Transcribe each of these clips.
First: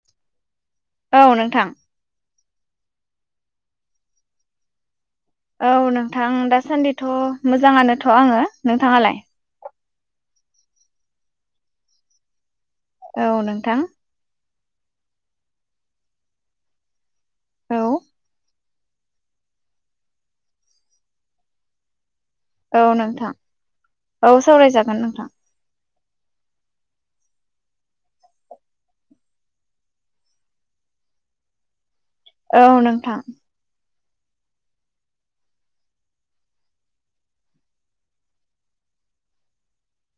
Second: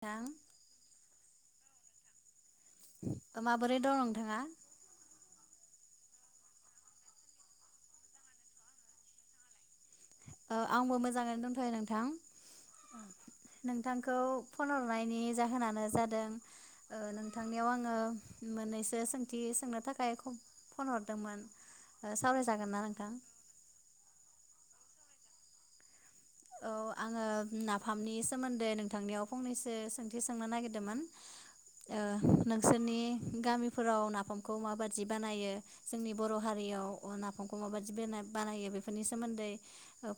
दां। औ नोंथां। माबोरै दं नोंथाङा। औ नोंथां दासान्दिथ मोजाङानोथ आङो नोंथाङालाय। औ आंबो मोजाङैनो दंथयो नोंथां। औ नोंथां नोंथांखौ। फन हरनायनि जाहोनानो जादों ओ नों थांनायाव औ आङो मोन्नै सोंथि सोंनो थाखाय खौ फन हरदोंमोन। ओ सावरायजागोन ना औ नोंथां, औ सावरायजागोन ओं। [unintelligible] औ आङो नाफामनि सोमोन्दै नोंथांनियाव फंनैसो सोंथि सोंनो नागिरदोमोन। ओ औ नोंसोरनि नोंथां गामिफो फोराव नाफामखौ माबादि बानायो जोंनि बर' हारियाव नाफामखौ माबादि बना बानायो बेफोरनि सोमोन्दै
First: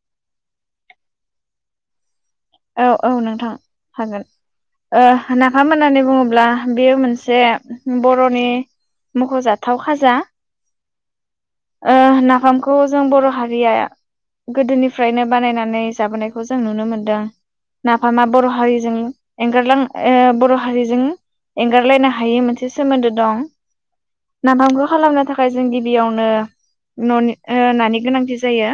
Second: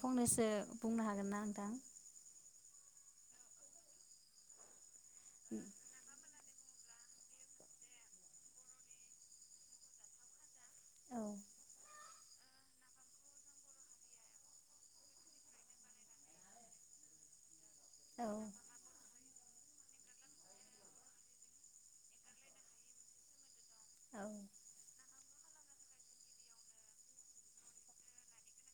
फंनैसो बुंनो हागोन ना नोंथां? औ, औ नोंथां हागोन। ओ नाफाम होननानै बुङोब्ला। बेयो मोनसे बर'नि मख'जाथाव खाजा। औ ओ नाफामखौ जों बर‌' हारिया गोदोनिफ्रायनो बानायनानै जाबोनायखौ जों नुनो मोनदों। औ नाफामा बर' हारिजों एंगारलां ओ बर‌' हारिजों एंगारलायनो हायै मोनसे सोमोन्दो दं। हागोन नाफामखौ खालामनो थाख खाय जों गिबियावनो ननि ओ नानि गोनांथि जायो।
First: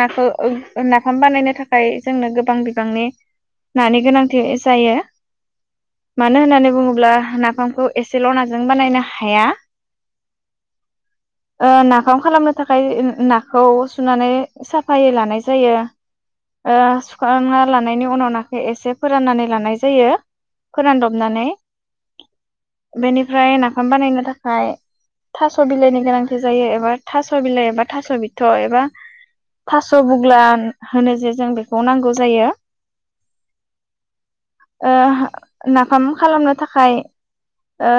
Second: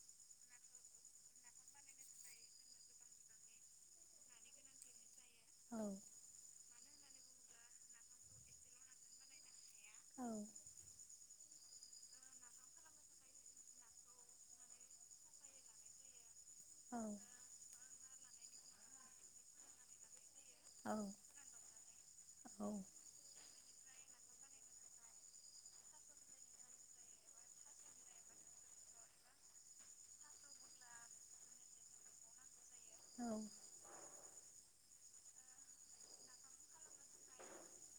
नाखो ओं नाफाम बानायनो थाख खाय जोंनो गोबां बिबांनि नानि गोनांथि जायो, मानो होननानै बुङोब्ला नाफामखौ एसेल नाजों बानायनो हाया। औ ओ नाफाम खालामनो थाखाय [unintelligible] नाखौ सुनानै साफायै लानाय जायो। ओ सुखांना लानाय बेनि उनाव नाखो एसे फोराननानै लानाय जायो। फोरानदबनानै, बेनिफ्राय नाफाम बानायनो थाखाय थास बिलाइनि गोनांथि जायो एबा थास बिलाइ एबा थास बिथ' एबा थास बुग्लान होनो जे जों बेखौ नांगौ जायो। औ ओ हो, नाफाम खालामनो थाखाय ओ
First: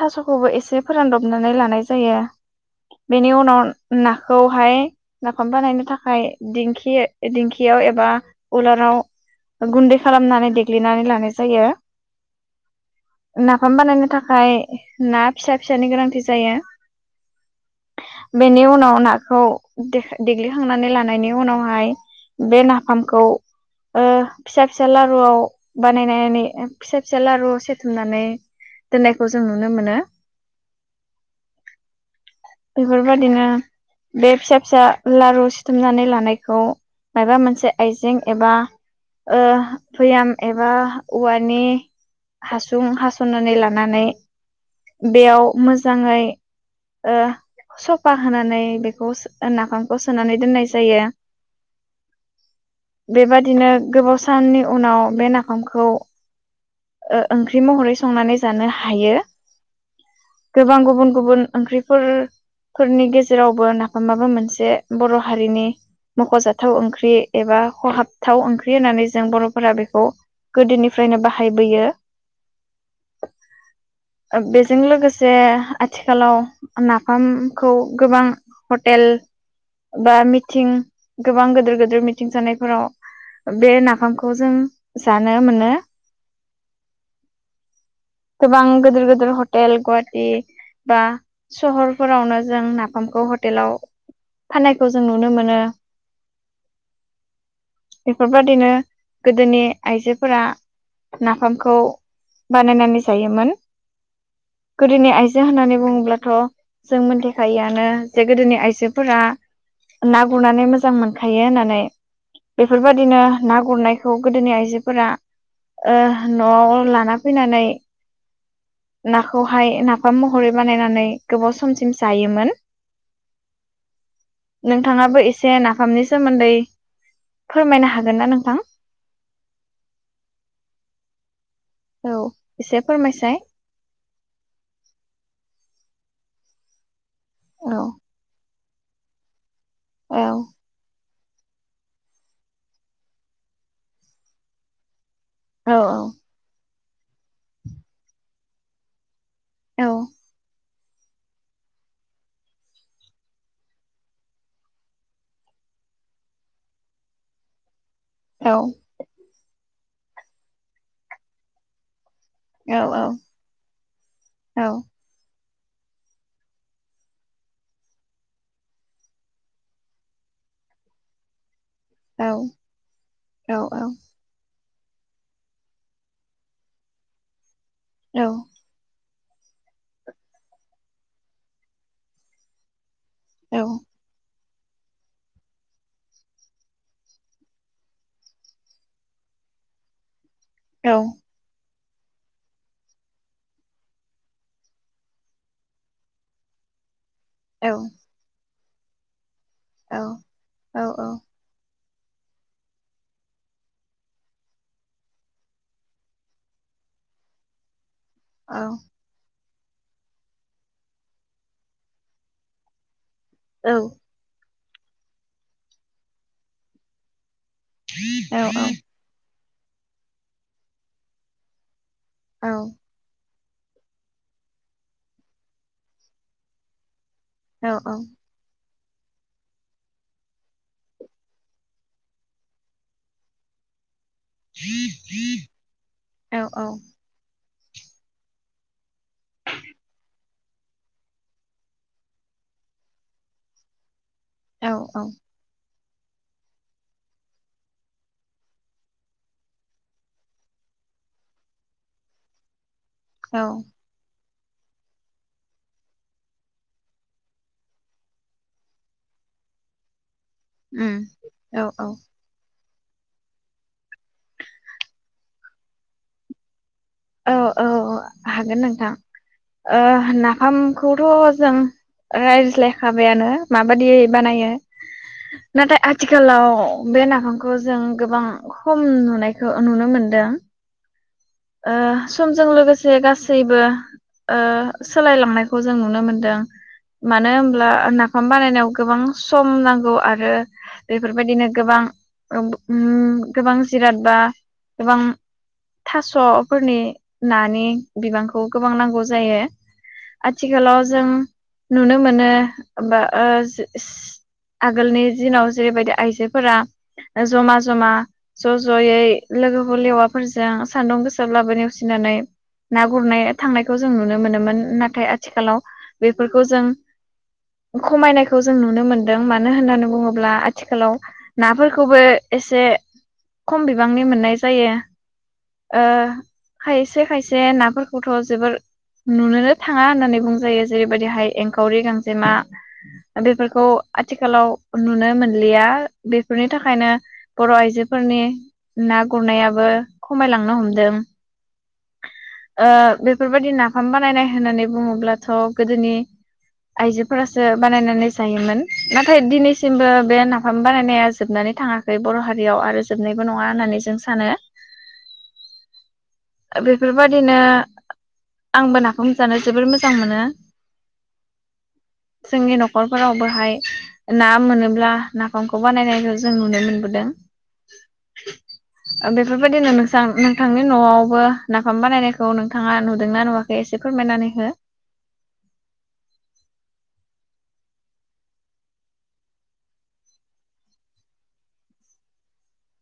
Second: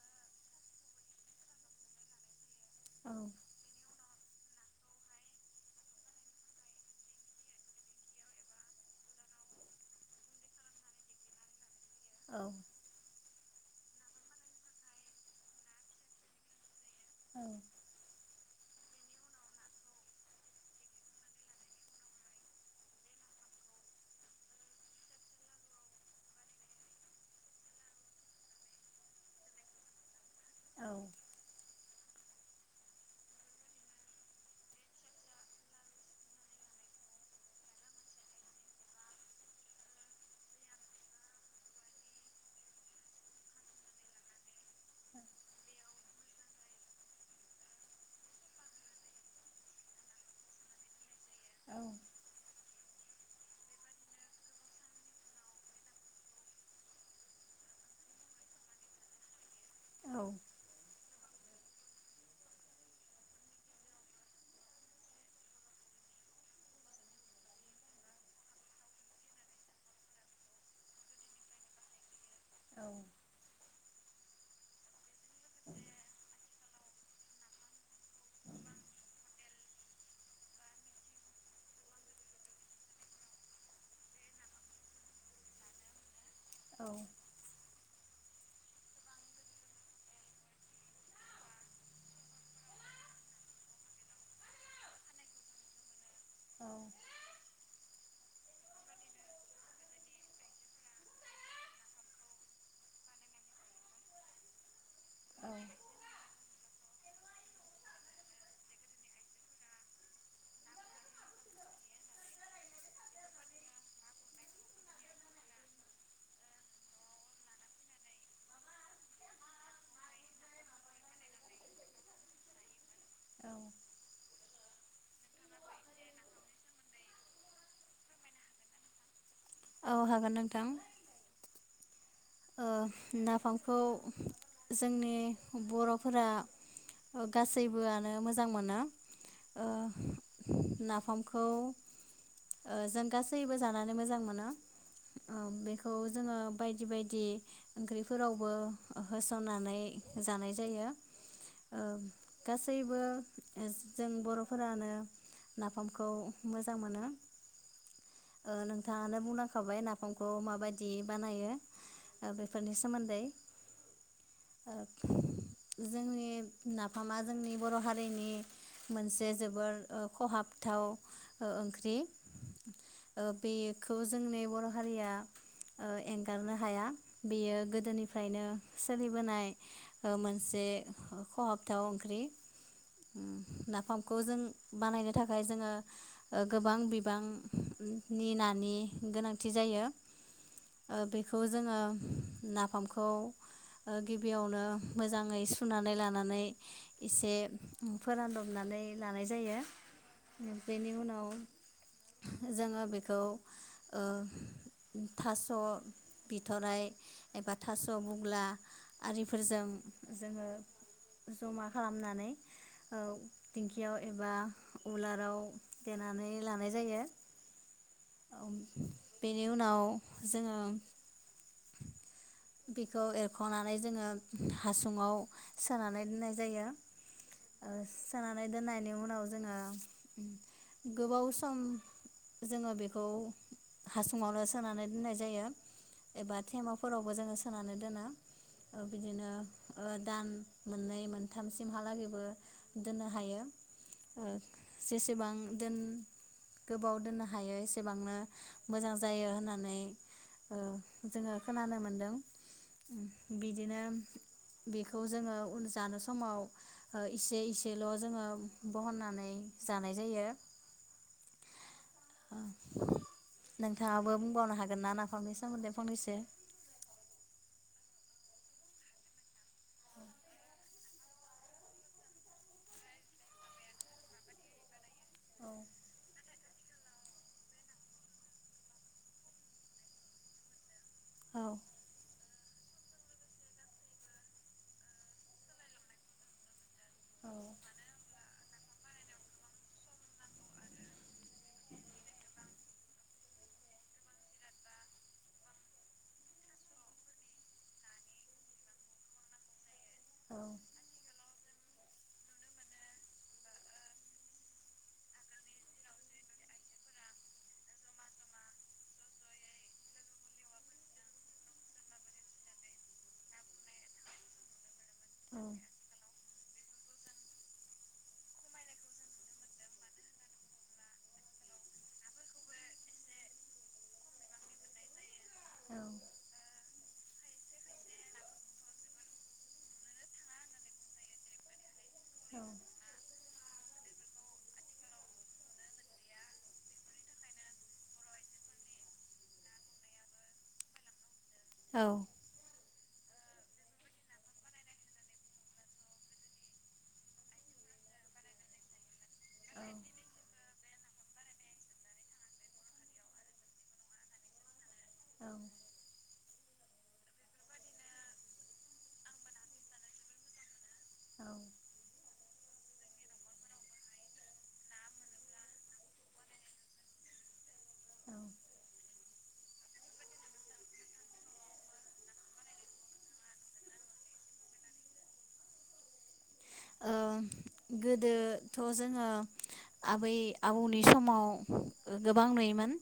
थासखौबो एसे फोरानदबनानै लानाय जायो। बेनि उनाव नाखौहाय नाफाम बानायनो थाखाय दिंखि दिंखि खियाव एबा उलाराव गुन्दै खालामनानै देग्लिनानै लानाय जायो। औ नाफाम बानायनो थाखाय ना फिसा फिसानि गोनांथि जायो। ओं बेनि उनाव नाखौ दे देग्लिखांनानै लानायनि उनावहाय बे नाफामखौ ओ फिसा फिसा लारुआव बानायनानै फिसा फिसा लारुआव सेथुमनानै दोननायखौ जों नुनो मोनो। बेफोरबायाददिनो बे फिसा फिसा लारु सिथुमनानै लानायखौ मायबा मोनसे आइजें एबा ओ भैयाम एबा औवानि हासुं हासनानै लानानै बेयाव मोजाङै ओ सफा होनानै बेखौ सो नाफामखौ सोनानै दोननाय जायो। बेबादिनो गोबाव साननि उनाव बे नाफामखौ ओ ओंख्रि महरै संनानै जानो हायो। गोबां गुबुन गुबुन ओंख्रिफोर फोरनि गेजेरावबो नाफामाबो मोनसे बर' हारिनि मख'जाथाव ओंख्रि एबा खहाबथाव ओंख्रि होननानै जों बरफोरा बेखौ गोदोनिफ्रायनो बाहाय बाहाय बोयो। ओ बेजों लोगोसे आथिखालाव नाफामखौ गोबां हटेल बा मिथिं गोबां गोदिर गोदिर मिथिं जानायफोराव बे नाफामखौ जों जानो मोनो। औ गोबां गोदिर गोदिर हटेल गुवाहाटि बा सहरफोरावनो जों नाफामखौ हटेलाव फाननायखौ जों नुनो मोनो। बेफोरबायदिनो गोदोनि आइजोफोरा नाफामखौ बानायनानै जायोमोन गोदोनि आइजो होननानै बुङोब्लाथ जों मोनथिखायोआनो जे गोदोनि आइजोफोरा ना गुरनानै मोजां मोनखायो होननानै बेफोरबादिनो ना गुरनायखौ गोदोनि आइजोफोरा ओ नआव लाना फैनानै नाखौहाय नाफाम महरै बानायनानै गोबाव समसिम जायोमोन। नोंथाङाबो एसे नाफामनि सोमोन्दै फोरमायनो हागोन ना नोंथां? औ हागोन नोंथां। औ ओ एसे फोरमायसाय नाफामखौ जोंनि बर फोर ओ औ गासैबोआनो मोजां मोनो ओ औ नाफामखौ खौ ओ जों गासैबो जानानै मोजां मोनो। ओ औ बेखौ जोङो बायदि बायदि बिदि ओंख्रिफोरावबो होसननानै औ जानाय जायो। ओ गासैबो जों बरफोरानो नाफामखौ मोजां मोनो। ओ औ नोंथाङानो बुंलां खाबाय नाफामखौ माबायदि बानायो। औ बेफोरनि सोमोन्दै औ जोंनि नाफामा जोंनि बर हारिनि मोनसे जोबोर ओ खहाबथाव ओ ओं ख्रि औ ओ औ बेखौ जोंनि बर हारिया ओ एंगारनो हाया बेयो गो औ दोनिफ्रायनो सोलि बोनाय मोनसे खहाबथाव ओंख्रि। उम औ नाफामखौ जों बानायनो थाखाय जोङो ओ गोबां बिबां नि नानि गोनांथि जायो। औ ओ बेखौ जोङो नाफामखौ ओ गिबियावनो मोजाङै सुनानै लानानै इसे औ फोरानदब नानै लानाय जायो औ औ बेनि उनाव जोङो बेखौ ओ थास बिथराय एबा थास बुग्ला आरि फोरजों जोङो जमा खालामनानै ओ टिंकियाव एबा उलाराव देनानै लानाय जायो। औ औ बेनि उनाव जोङो बेखौ एर एरख'नानै जोङो हासुङाव सोनानै दोननाय जायो। सोनानै दोननाय बेनि उनाव जोङो गोबाव सम जोङो बेखौ हासुङावनो सोनानै दोननाय जायो। बा थेमाफोरावबो जों सोनानै दोनो बिदिनो ओ दान मोननै मोनथामसिमहालागैबो दोननो हायो। ओ जेसेबां दोन गोबाव दोननो हायो एसेबांनो मोजां जायो होननानै ओ जोङो खोनानो मोनदों। बिदिनो बेखौ जोङो उन जानो समाव इसे इसेल' जोङो बहननानै जानाय जायो। उम औ औ नोंथाङाबो बुंबावनो हागोन ना नाफामनि सोमोन्दै? फंनैसो औ औ हागोन नोंथां नाफामखौथ' जों रायज्लायखाबायानो माबादि बानायो औ नाथाय आथिखालाव बे नाफामखौ जों गोबां खम नुनायखौ नुनो मोनदों। औ समजों लोगोसे गासैबो ओ सोलायलांनायखौ जों नुनो मोनदों मानो होनोमब्ला नाफाम बानायनायाव गोबां सम नांगौ आरो बेफोरबायदिनो गोबां गोबां जिराद बा गोबां थास स'फोरनि नानि बिबांखौ गोबां नांगौ जायो। आथिखालाव जों नुनो मोनो आगोलनि दिनाव जेरैबायदि आइजोफोरा जमा जमा ज ज'यै लोगो हलेवाफोरजों सान्दुं गोसाब्लाबो नेवसिनानै ना गुरनाय थांनायखौ जों नुनो मोनोमोन ना थाय आथिखालाव बे फोरखौ जों खमायनायखौ जों नुनो मोन्दों मानो होननानै बुङोब्ला आथिखालाव नाफोरखौबो एसे खम बिबांनि मोननाय जायो। ओ खायसे खायसे नाफोरखौथ' जोबोर नुनोनो थाङा होननानै बुंजायो जेरैबायदिहाय एंखावरि गां जेमा बेफोरखौ आथिखालाव नुनो मोनलिया बेफोरनि थाखायनो बर' आइजोफोरनि ना गुरनायाबो खमायलां नो हमदों। औ बेफोरबायदि नाफाम बानायनाय होननानै बुङोब्लाथ' गोदोनि आइजोफोरासो बानायनानै जायोमोन नाथाय दिनैसिमबो बे नाफाम बानायनाया जोबनानै थाङाखै बर' हारियाव आरो जोबनायबो नङा होननानै जों सानो। बेफोरबायदिनो आंबो नाफामखौ जानो जोबोर मोजां मोनो। जोंनि नखरफोरावबोहाय ना मोनोब्ला नाफामखौ बानायनायखौ जों नुनो मोनबोदों। बेफोरबायदिनो नों नोंथांनि न'आवबो नाफाम बानायनायखौ नोंथाङा नुदोंना नुवाखै एसे फोरमायनानै हो। गोदोथ' जोङो आबै आबौनि समाव गोबां नुयोमोन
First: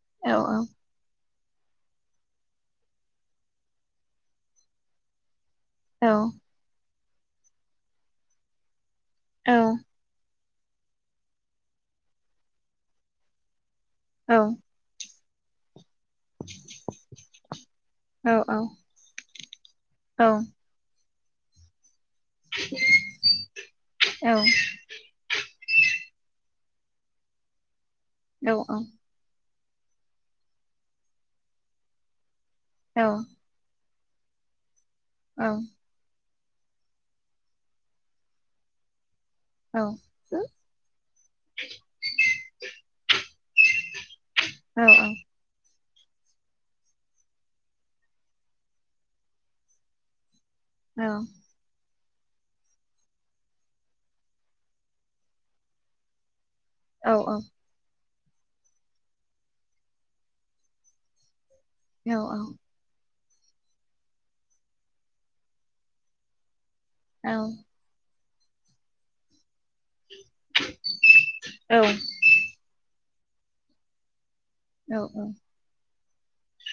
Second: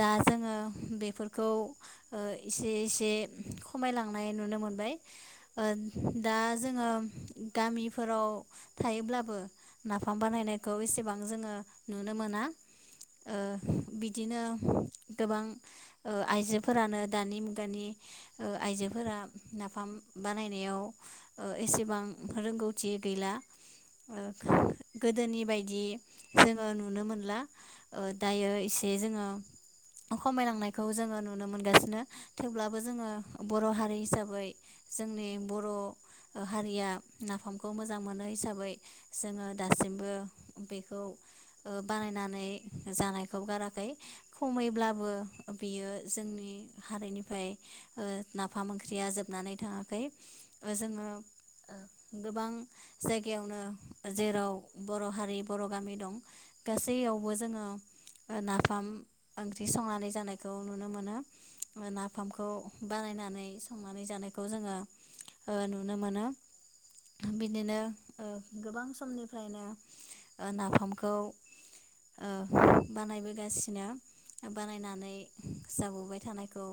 दा औ जोङो बेफोरखौ एसे एसे खमायलांनाय नुनो मोनबाय। औ दा जोङो गामिफोराव थायोब्लाबो औ नाफाम बानायनाय खौ एसेबां जोङो नुनो मोना ओ औ बिदिनो गोबां ओ आइजोफोरानो दानि मुगानि औ आइजोफोरा नाफाम औ बानायनायाव ओ एसेबां रोंगौथि गैला ओ गोदोनि बायद बायदि जोङो नुनो मोनला ओ दायो औ एसे जोङो खमायलांनायखौ जोङो नुनो मोनगासिनो थेवब्लाबो औ जोङो बर' हारि हि हिसाबै जोंनि बर' हारिया नाफामखौ मोजां मोनो हिसाबै जोङो औ दासिमबो बेखौ ओ बानायनानै जानाय खौ गाराखै औ औ खमैब्लाबो बियो जोंनि हारिनिफ्राय नाफाम ओंख्रिया जोबनानै थाङाखै ओ औ जोङो गोबां जायगायावनो जेराव बर' हारि बर' गामि दं औ औ गासैयावबो जोङो ओ नाफाम ओंख्रि संनानै जानायखौ नुनो मोनो औ नाफामखौ बानायनानै संनानै जानायखौ जोङो ओ नुनो मोनो औ बिदिनो ओ गोबां समनिफ्रायनो ओ नाफामखौ औ ओ बानायबोगासिनो बानायनानै जाबोबाय थानायखौ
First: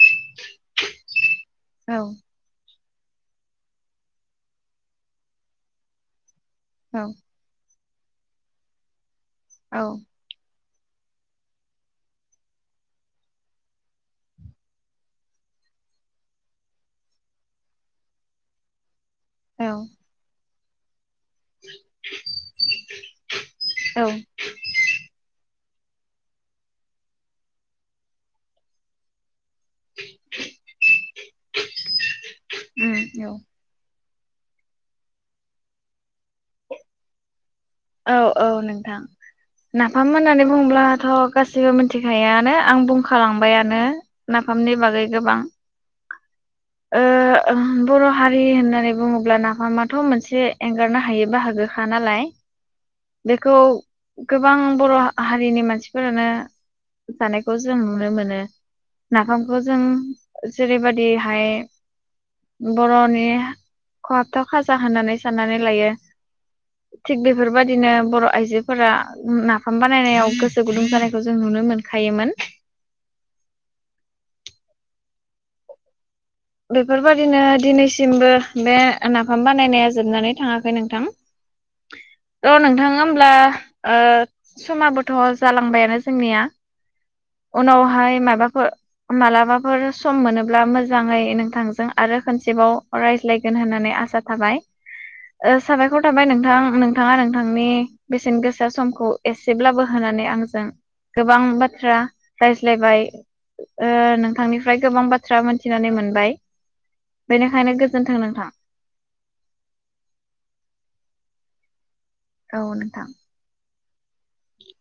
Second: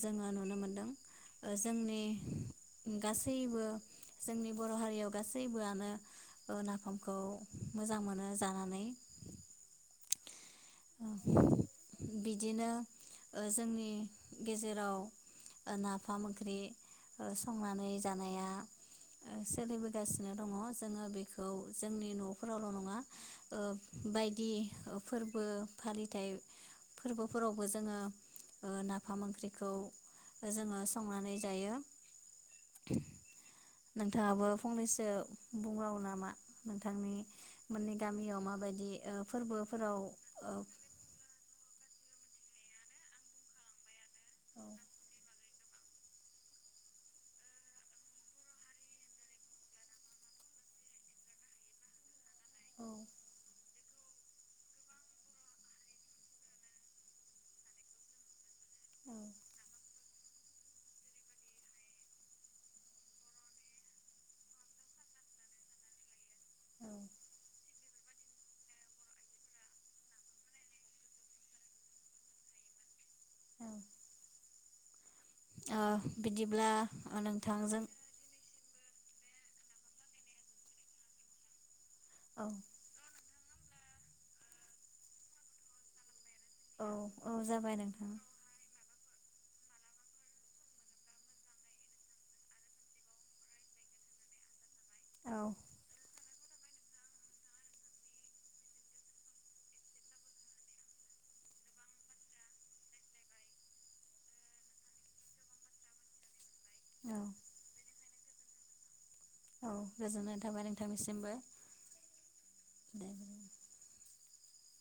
जोङो नुनो मोनदों ओ औ जोंनि औ गासैबो जोंनि बर' हारियाव गासैबोआनो ओ उम औ नाफामखौ, मोजां मोनो जानानै, औ बिदिनो ओ जोंनि गेजेराव नाफाम ओंख्रि संनानै जानाया, सोलिबोगासिनो दङ जोंङो बेख खौ जोंनि नफोरावल' नङा ओ बायदि फोरबो फालिथाय फोरबोफोरावबो जोङो ओ नाफाम ओंख्रि, खौ जोङो संनानै जायो। नोंथाङाबो फंनैसो बुंबाङो नामा? नोंथांनि मोननि औ गामियाव औ माबायदि नोंथां फोरबोफोराव नाफाम होननानै बुंङोब्लाथ' गासिबो मोन मिथिखायोआनो आं बुंखालांबायानो नाफामनि बागै गोबां ओ बर' हारि होननानै बुङोब्ला नाफामाथ' मोनसे एंगारनो हायै बाहागोखा नालाय, बेखौ गोबां बर' हारिनि मानसिफोरानो जानायखौ जों नुनो मोनो नाफामखौ जों, जेरैबायदिहाय बर'नि खहाबथाव खाजा होननानै साननानै लायो थिग बे बेफोरबायदिनो बर' आइजोफोरा नाफाम बानायनायाव गोसो गुदुं जानायखौ जों नुनो मोनखायोमोन, औ बेफोरबादिनो दिनैसिमबो बे नाफाम बानायनाया जोबनानै थाङाखै नोंथां, औ ओ नोंथाङा होमब्ला ओ समाबोथ' जालांबायानो जोंनिया, औ औ जाबाय नोंथां उनावहाय मायबाफोर, मालाबाफोर सम मोनोब्ला मोजाङै नोंथांजों आरो खनसेबाव रायज्लायगोन होननानै आसा थाबाय, औ ओ साबायखर थाबाय नों नोंथां नोंथाङा नोंथांनि बेसेन गोसा समखौ एसेब्लाबो होनानै आंजों गोबां बाथ्रा, रायज्लायबाय ओ नोंथांनिफ्राय गोबां बाथ्रा मोनथिनानै मोनबाय, औ बेनिखायनो गोजोन्थों नोंथां, औ गोजोननाय थाबाय नोंथांनिसिमबो, औ नोंथां, दे। ए [inaudible]